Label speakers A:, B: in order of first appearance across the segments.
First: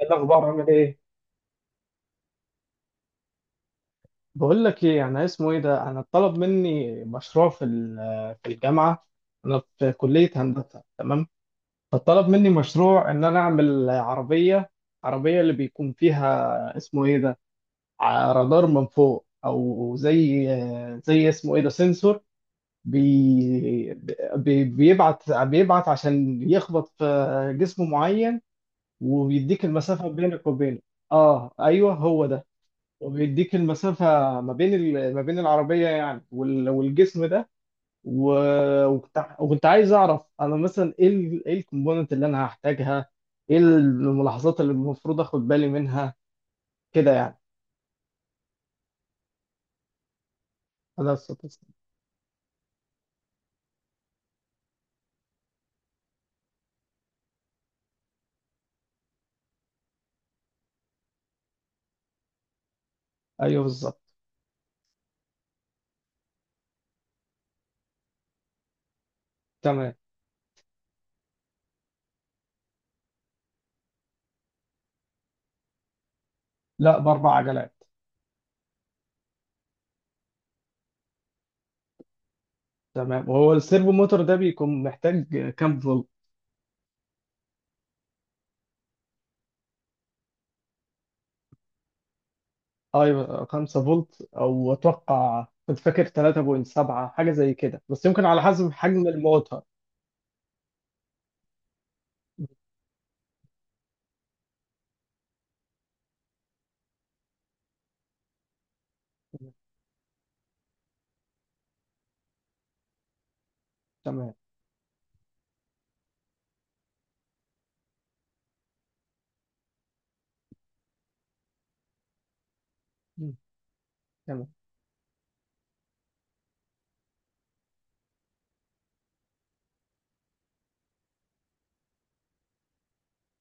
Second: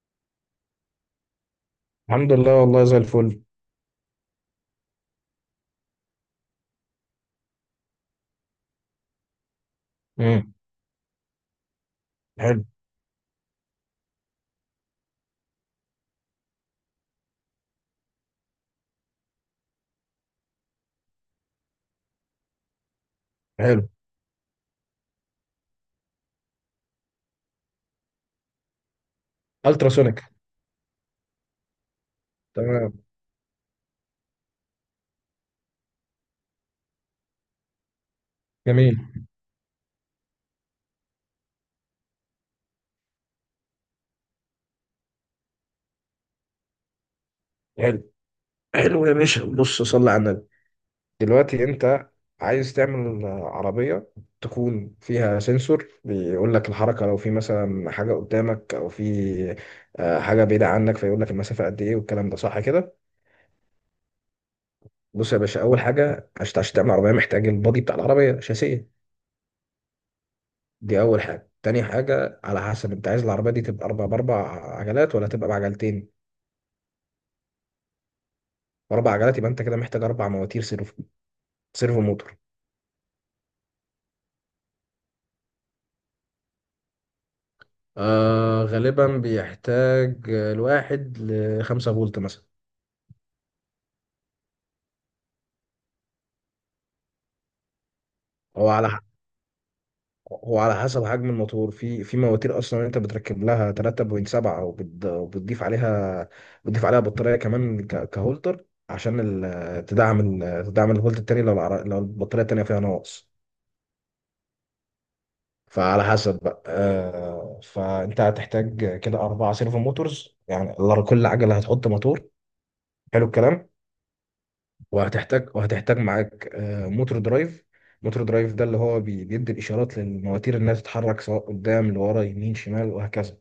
A: إيه الاخبار؟ عامل ايه؟
B: الحمد لله، والله زي الفل.
A: بقول لك ايه، انا اسمه ايه ده انا اتطلب مني مشروع في الجامعه. انا في كليه
B: امم.
A: هندسه، تمام. فطلب مني
B: حلو.
A: مشروع ان انا اعمل عربيه، عربيه اللي بيكون فيها اسمه ايه ده رادار من فوق، او زي اسمه ايه ده سنسور
B: حلو.
A: بي بيبعت عشان يخبط في جسم معين وبيديك المسافه
B: التراسونيك.
A: بينك وبينه. اه، ايوه، هو ده.
B: تمام.
A: وبيديك المسافة ما بين العربية، يعني والجسم ده. و-
B: جميل.
A: وكنت وكنت عايز أعرف أنا مثلا إيه الكومبوننت اللي أنا هحتاجها، إيه الملاحظات اللي المفروض آخد بالي منها، كده يعني.
B: حلو. حلو يا باشا، بص صلي على النبي.
A: هذا السطس.
B: دلوقتي انت عايز تعمل عربية تكون فيها سنسور بيقول لك الحركة، لو في مثلا حاجة قدامك او في حاجة بعيدة عنك، فيقول لك المسافة قد ايه، والكلام ده صح كده؟
A: أيوه، بالظبط.
B: بص يا باشا، اول حاجة عشان تعمل عربية محتاج البادي بتاع العربية، شاسية.
A: تمام.
B: دي اول حاجة. تاني حاجة، على حسب انت عايز العربية دي تبقى اربع باربع عجلات ولا تبقى بعجلتين.
A: لا، بأربع عجلات.
B: اربع عجلات، يبقى انت كده محتاج اربع مواتير سيرفو، سيرفو موتور.
A: تمام. وهو السيرفو موتور ده بيكون محتاج كام فولت؟
B: آه غالبا بيحتاج الواحد لخمسة فولت مثلا.
A: أيوه، 5 فولت. أو أتوقع، كنت فاكر 3.7 حاجة زي كده، بس يمكن على
B: هو
A: حسب
B: على ح-
A: حجم الموتور.
B: هو على حسب حجم الموتور. في مواتير اصلا انت بتركب لها 3.7، وبتضيف عليها بطاريه كمان كهولتر، عشان تدعم تدعم الفولت التاني، لو لو البطاريه التانيه فيها ناقص.
A: تمام.
B: فعلى حسب بقى، فانت هتحتاج كده اربع سيرفو موتورز. يعني كل عجله هتحط موتور. حلو الكلام. وهتحتاج معاك موتور درايف. موتور درايف ده اللي هو بيدي الاشارات للمواتير انها تتحرك، سواء قدام لورا يمين شمال وهكذا.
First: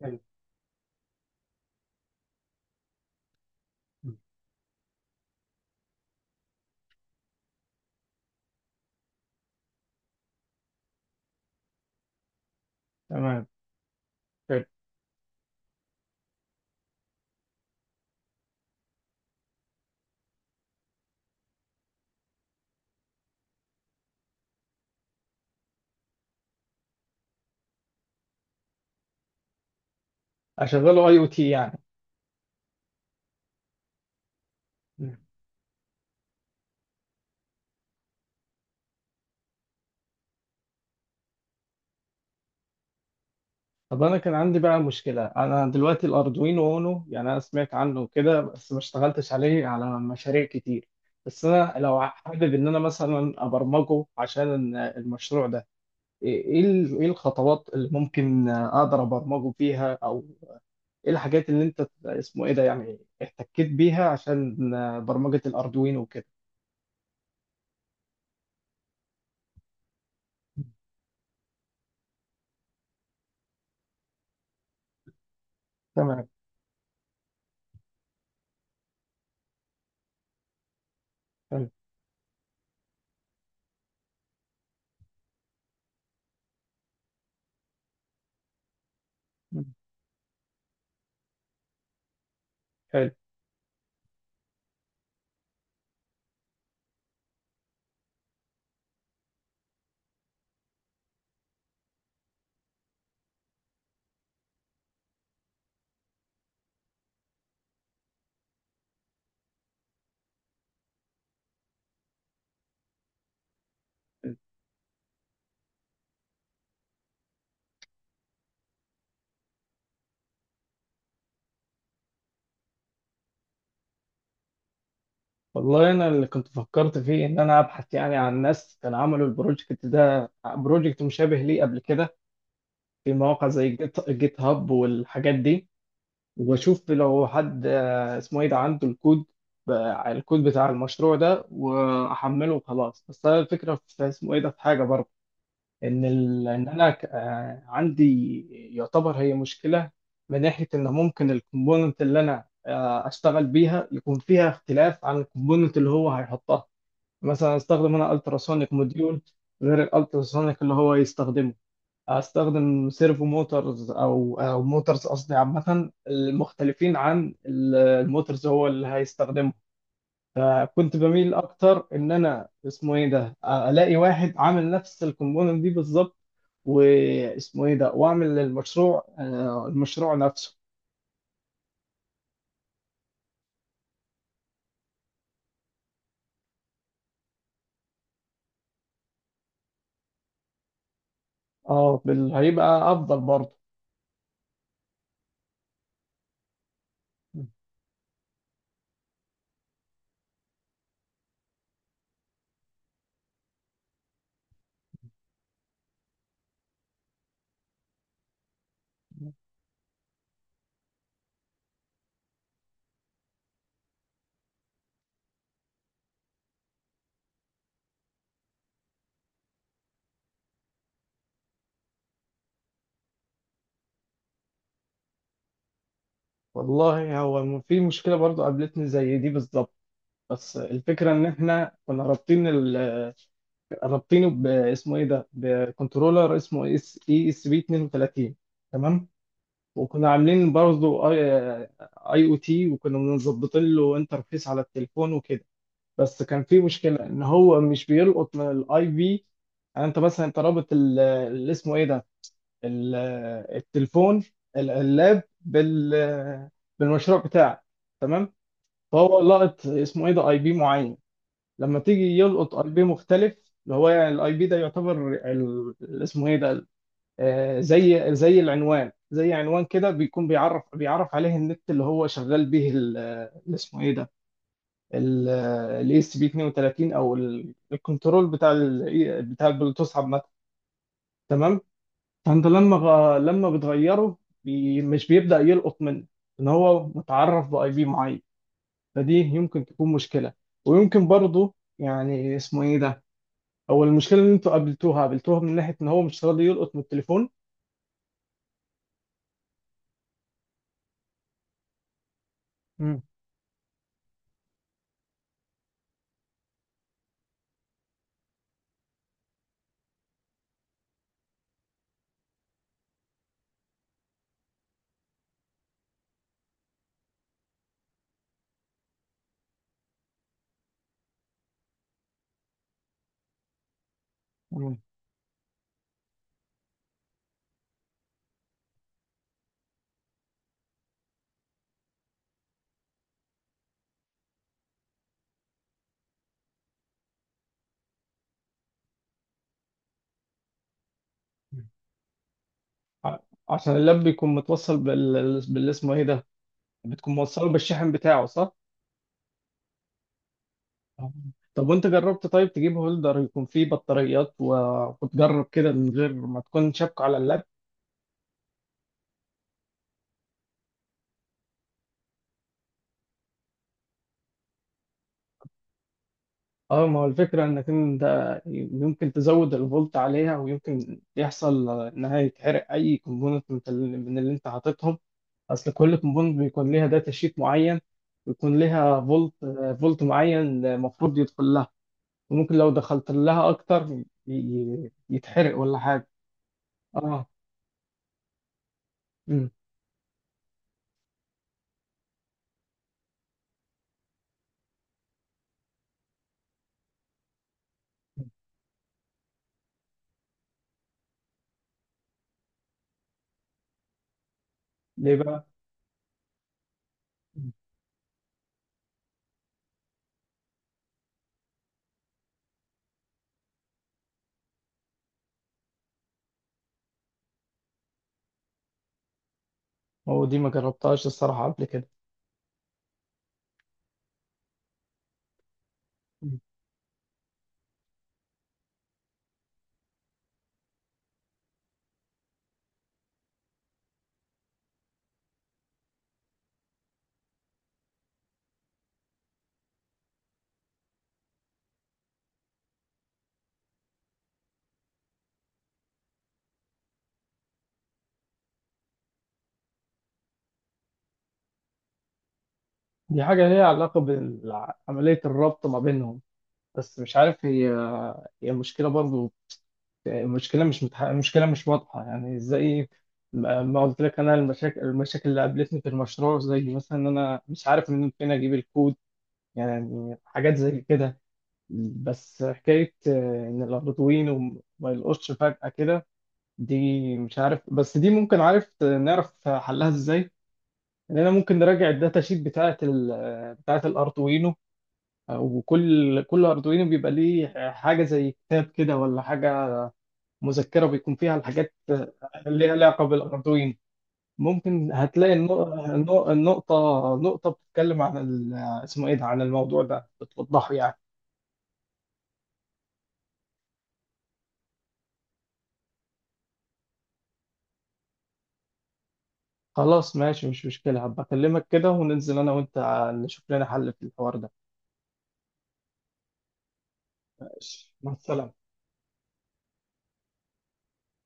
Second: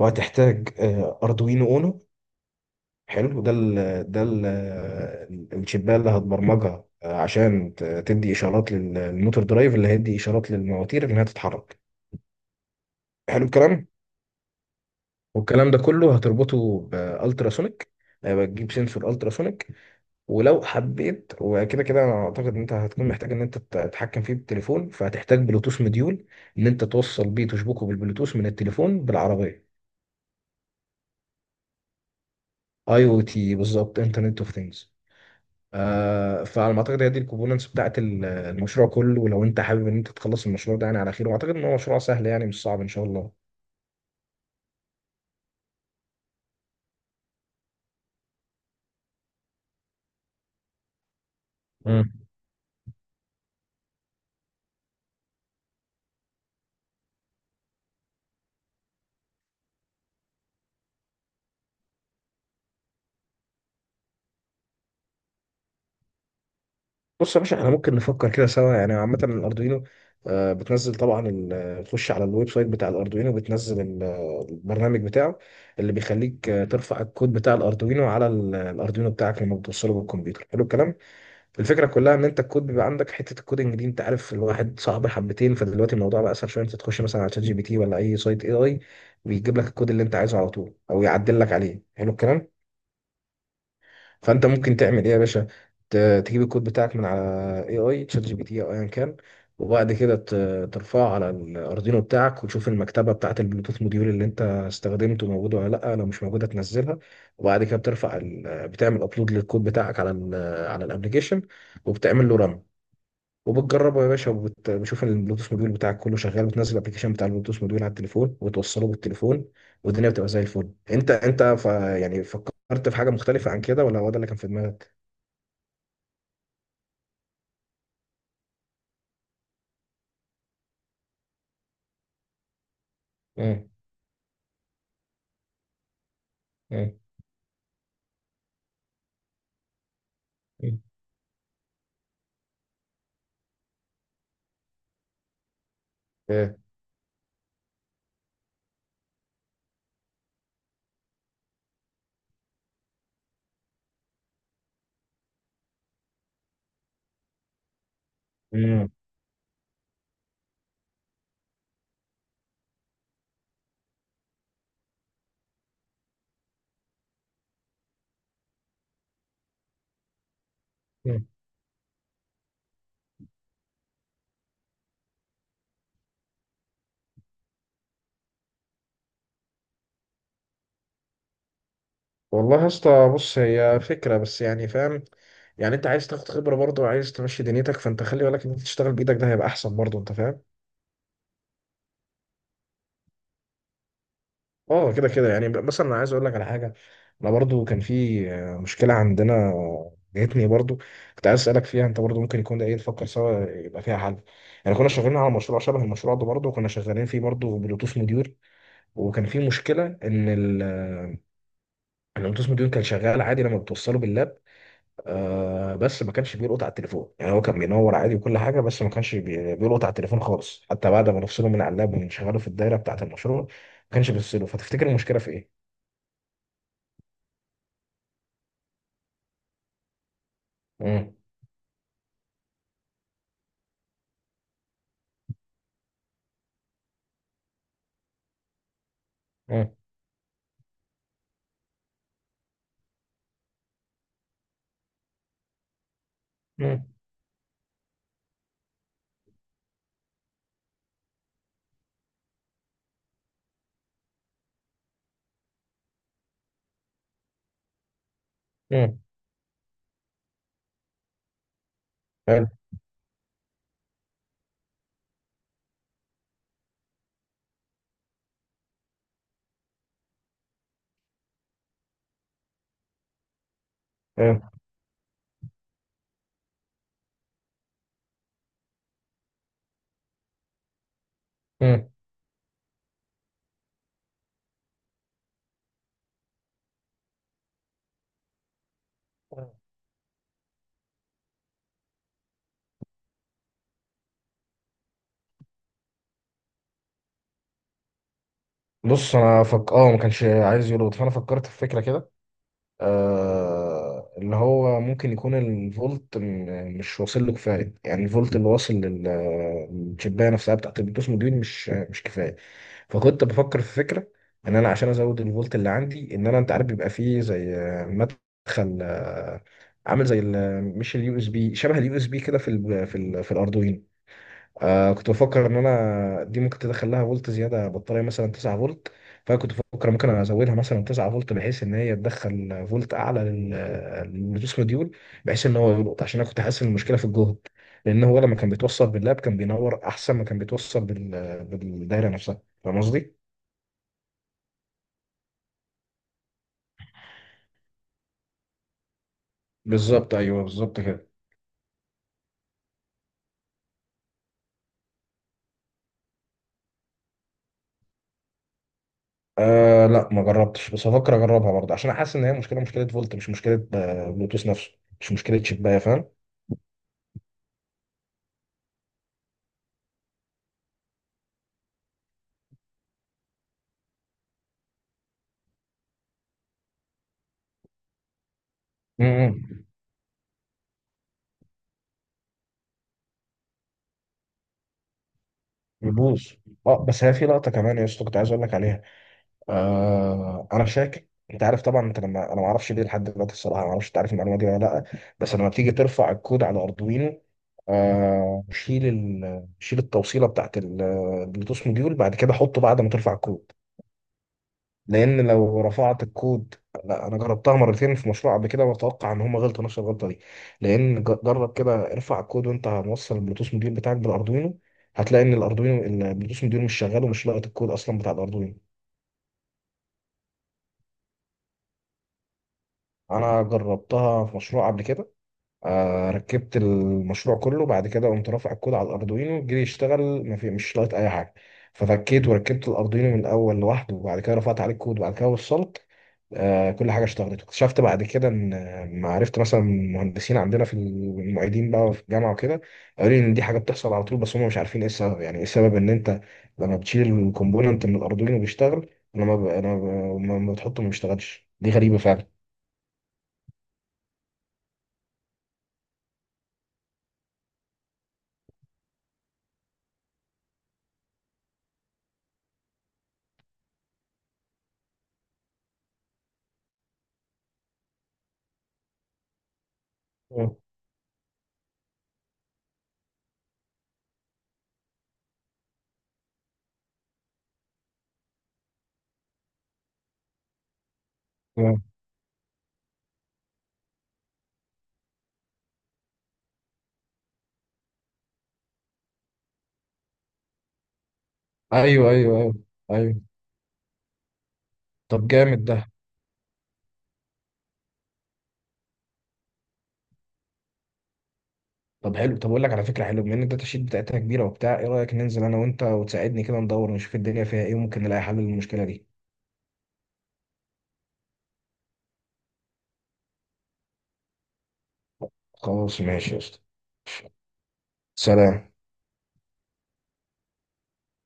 A: تمام.
B: اردوينو اونو. حلو. ده ال الشبايه اللي هتبرمجها عشان تدي اشارات للموتور درايف اللي هيدي اشارات للمواتير انها تتحرك. حلو
A: تمام.
B: الكلام.
A: حلو.
B: والكلام ده كله هتربطه بالتراسونيك. هيبقى تجيب سنسور التراسونيك. ولو حبيت وكده كده، انا اعتقد ان انت هتكون محتاج ان انت تتحكم فيه بالتليفون، فهتحتاج بلوتوث مديول، ان انت توصل بيه تشبكه بالبلوتوث من التليفون بالعربيه.
A: اشغله اي او تي، يعني.
B: اي او تي بالظبط، انترنت اوف ثينجز.
A: مم.
B: آه، فعلى ما اعتقد هي دي الكومبوننتس بتاعت المشروع كله. ولو انت حابب ان انت تخلص المشروع ده يعني على خير، واعتقد ان هو مشروع سهل يعني، مش صعب ان شاء الله.
A: طب انا كان عندي بقى مشكله. انا دلوقتي الاردوينو اونو، يعني انا سمعت عنه كده بس ما اشتغلتش عليه على مشاريع كتير. بس انا لو حابب ان انا مثلا ابرمجه عشان المشروع ده، إيه الخطوات اللي ممكن اقدر ابرمجه فيها، او ايه الحاجات اللي انت اسمه ايه ده، يعني، احتكيت بيها عشان برمجه الاردوينو وكده؟
B: بص يا باشا، احنا ممكن نفكر كده سوا. يعني عامة الأردوينو، بتنزل طبعا تخش على الويب سايت بتاع الأردوينو، بتنزل البرنامج بتاعه، اللي
A: تمام.
B: بيخليك ترفع الكود بتاع الأردوينو على الأردوينو بتاعك لما بتوصله بالكمبيوتر. حلو الكلام.
A: حلو.
B: الفكرة كلها إن أنت الكود بيبقى عندك، حتة الكودنج دي أنت عارف الواحد صعب حبتين، فدلوقتي الموضوع بقى أسهل شوية. أنت تخش مثلا على شات جي بي تي ولا أي سايت اي اي، بيجيب لك
A: مم.
B: الكود اللي أنت عايزه على طول أو يعدل لك عليه. حلو الكلام.
A: حلو.
B: فانت ممكن تعمل ايه يا باشا؟ ت- تجيب الكود بتاعك من على اي اي شات جي بي تي او ايا كان، وبعد كده ترفعه على الاردينو بتاعك، وتشوف المكتبه بتاعه البلوتوث موديول اللي انت استخدمته موجوده ولا لا. لو مش موجوده تنزلها. وبعد كده بتعمل ابلود للكود بتاعك على الابلكيشن، وبتعمل له رن، وبتجربه يا باشا. وبشوف البلوتوث موديول بتاعك كله شغال، بتنزل الابلكيشن بتاع البلوتوث موديول على التليفون، وتوصله بالتليفون، والدنيا بتبقى زي الفل. يعني فكرت في حاجه مختلفه عن كده، ولا هو ده اللي كان في دماغك؟
A: والله انا اللي كنت فكرت فيه ان انا ابحث، يعني، عن ناس كانوا عملوا البروجكت ده، بروجكت مشابه ليه قبل كده، في مواقع زي
B: مم.
A: جيت هاب والحاجات دي. واشوف
B: مم.
A: لو حد اسمه ايه ده عنده الكود، ب- الكود بتاع
B: مم.
A: المشروع ده واحمله وخلاص. بس انا الفكره في اسمه ايه ده، في حاجه برضه،
B: إيه.
A: ان انا عندي، يعتبر هي مشكله، من ناحيه ان ممكن الكومبوننت اللي انا اشتغل بيها يكون فيها اختلاف عن الكومبوننت اللي هو هيحطها. مثلا استخدم انا التراسونيك
B: مم.
A: موديول غير الالتراسونيك اللي هو يستخدمه. استخدم سيرفو موتورز او موتورز قصدي، عامه، المختلفين عن الموتورز هو اللي هيستخدمه. فكنت
B: مم.
A: بميل اكتر ان انا اسمه ايه ده الاقي واحد عامل نفس الكومبوننت دي بالظبط، واسمه ايه ده واعمل المشروع نفسه.
B: والله يا اسطى، بص هي فكره بس يعني فاهم. يعني انت عايز تاخد خبره برضه، وعايز تمشي دنيتك، فانت خلي بالك ان انت تشتغل بايدك، ده هيبقى احسن برضه. انت فاهم؟
A: اه، هيبقى افضل برضه.
B: اه، كده كده يعني مثلا انا عايز اقول لك على حاجه. انا برضو كان في مشكله عندنا، جاتني برضو، كنت عايز اسالك فيها انت برضو. ممكن يكون ده ايه، نفكر سوا يبقى فيها حل. يعني كنا شغالين على مشروع شبه المشروع ده برضو، وكنا شغالين فيه برضو بلوتوث موديول. وكان في مشكله ان ال آه، إن البلوتوث موديول كان شغال عادي لما بتوصله باللاب، آه بس ما كانش بيلقط على التليفون. يعني هو كان بينور عادي وكل حاجه، بس ما كانش بيلقط على التليفون خالص، حتى بعد ما نفصله من على اللاب ونشغله في الدايره بتاعه المشروع، ما كانش بيفصله. فتفتكر المشكله في ايه؟
A: والله هو في مشكله برضه قابلتني زي دي بالظبط. بس الفكرة
B: مم.
A: إن إحنا كنا رابطين رابطينه باسمه إيه ده؟ بكنترولر اسمه اس إي اس بي 32. تمام؟
B: مم.
A: وكنا عاملين برضه أي أو تي، وكنا مظبطين له انترفيس على التليفون وكده. بس كان في
B: مم.
A: مشكلة إن هو مش بيلقط من الأي بي. يعني أنت مثلا، أنت رابط اللي اسمه إيه ده؟ ال... التليفون، اللاب، بالمشروع بتاعك. تمام؟
B: مم.
A: فهو لقط اسمه إيه ده؟ أي بي معين. لما تيجي
B: حلو.
A: يلقط اي بي مختلف، اللي هو يعني الاي بي ده يعتبر اسمه ايه ده، زي العنوان، زي عنوان كده، بيكون بيعرف عليه النت اللي هو شغال به، اللي اسمه ايه ده،
B: مم.
A: الاي اس بي 32 او الكنترول بتاع البلوتوث، عامه. تمام.
B: مم.
A: فانت لما بتغيره، بي مش بيبدأ يلقط منه، ان هو متعرف باي بي معين. فدي يمكن تكون مشكله، ويمكن برضه، يعني، اسمه ايه ده، هو المشكله اللي انتوا قابلتوها من ناحيه ان هو مش راضي يلقط من التليفون.
B: بص انا فك، اه ما كانش عايز يربط، فانا فكرت في فكره كده.
A: مم.
B: آه، اللي هو ممكن يكون الفولت مش واصل له كفايه، يعني الفولت اللي واصل للشبايه نفسها بتاعت البلوتوث دي مش كفايه. فكنت بفكر في فكره ان انا عشان ازود الفولت اللي عندي، ان انا انت عارف بيبقى فيه زي مدخل عامل زي مش اليو اس بي، شبه اليو اس بي كده في ال في ال في الاردوينو.
A: مم.
B: آه، كنت بفكر ان انا دي ممكن تدخل لها فولت زياده بطاريه مثلا 9 فولت. فكنت بفكر ممكن ازودها مثلا 9 فولت، بحيث ان هي تدخل فولت اعلى للبلوتوث موديول، بحيث ان هو يلقط، عشان انا كنت حاسس ان المشكله في الجهد. لان هو لما كان بيتوصل باللاب كان بينور احسن ما كان بيتوصل
A: مم.
B: بالدايره نفسها. فاهم قصدي؟
A: ع- عشان اللاب بيكون متوصل اسمه ايه ده، بتكون موصله بالشاحن بتاعه، صح؟
B: بالظبط ايوه، بالظبط كده.
A: آه. طب وانت جربت؟ طيب تجيب هولدر يكون فيه بطاريات وتجرب كده من غير ما تكون شابكه على اللاب.
B: آه لا ما جربتش، بس هفكر اجربها برضه، عشان حاسس ان هي مشكله، مشكله فولت، مش مشكله بلوتوث نفسه، مش مشكله شبايه. فاهم؟
A: اه، ما هو الفكره انك انت يمكن تزود الفولت عليها ويمكن يحصل انها يتحرق اي كومبوننت من اللي انت حاططهم. اصل كل كومبوند بيكون ليها داتا شيت معين، ويكون ليها فولت
B: امم.
A: فولت معين المفروض يدخل لها، وممكن لو دخلت لها اكتر، يتحرق ولا حاجه.
B: يبوظ. اه، بس هي
A: اه.
B: في لقطه كمان يا اسطى كنت عايز اقول لك عليها.
A: أمم.
B: آه، انا شاكك. انت عارف طبعا، انت لما انا ما اعرفش ليه لحد دلوقتي الصراحه، ما اعرفش انت عارف المعلومه دي ولا لا، بس لما بتيجي ترفع الكود على اردوينو، آه شيل شيل التوصيله بتاعت البلوتوث موديول، بعد كده حطه بعد ما ترفع الكود.
A: ليه
B: لان
A: بقى؟
B: لو رفعت الكود، لا انا
A: أمم.
B: جربتها مرتين في مشروع قبل كده، واتوقع ان هم غلطوا نفس الغلطه دي. لان جرب كده، ارفع الكود وانت موصل البلوتوث موديول بتاعك بالاردوينو، هتلاقي ان الاردوينو، البلوتوث موديول مش شغال ومش لاقط الكود اصلا بتاع الاردوينو.
A: هو دي ما جربتهاش الصراحه قبل كده.
B: انا جربتها في مشروع قبل كده، آه
A: أمم.
B: ركبت المشروع كله، بعد كده قمت رافع الكود على الاردوينو، جه يشتغل ما في، مش لاقط اي حاجه. ففكيت وركبت الاردوينو من الاول لوحده، وبعد كده رفعت عليه الكود، وبعد كده وصلت كل حاجه، اشتغلت. واكتشفت بعد كده ان ما عرفت مثلا مهندسين عندنا في المعيدين بقى وفي الجامعه وكده، قالوا لي ان دي حاجه بتحصل على طول، بس هم مش عارفين ايه السبب. يعني ايه السبب ان انت لما بتشيل الكومبوننت من الاردوين وبيشتغل، لما لما بتحطه ما بيشتغلش. دي غريبه فعلا.
A: دي حاجه ليها علاقه بعمليه الربط ما بينهم، بس مش عارف، هي المشكله برضه. المشكله مش واضحه، يعني، ازاي. ما قلت لك، انا المشاكل اللي قابلتني في المشروع زي مثلا ان انا مش عارف من فين اجيب الكود، يعني حاجات
B: آه،
A: زي كده. بس حكايه، ان الاردوين وما يلقطش فجاه كده، دي مش عارف. بس دي ممكن، عارف، نعرف حلها ازاي. ان انا ممكن
B: آه.
A: نراجع الداتا شيت بتاعه بتاعه الاردوينو، وكل كل اردوينو بيبقى ليه حاجه زي كتاب كده ولا حاجه، مذكرة بيكون فيها الحاجات
B: ايوه ايوه ايوه.
A: اللي ليها علاقة
B: ايوه.
A: بالأردوين. ممكن
B: طب
A: هتلاقي
B: جامد
A: النق-
B: ده.
A: النق- النقطة نقطة بتتكلم عن اسمه إيه ده، عن الموضوع ده، بتوضحه يعني.
B: طب حلو، طب اقول لك على فكره حلوه، بما ان الداتا شيت بتاعتنا كبيره وبتاع ايه، رايك ننزل انا وانت وتساعدني كده، ندور ونشوف الدنيا فيها ايه، وممكن نلاقي حل للمشكله دي.
A: خلاص، ماشي، مش مشكلة. هبقى أكلمك كده وننزل أنا وأنت، نشوف لنا حل في الحوار ده.
B: خلاص ماشي يا اسطى.
A: ماشي، مع السلامة.
B: سلام.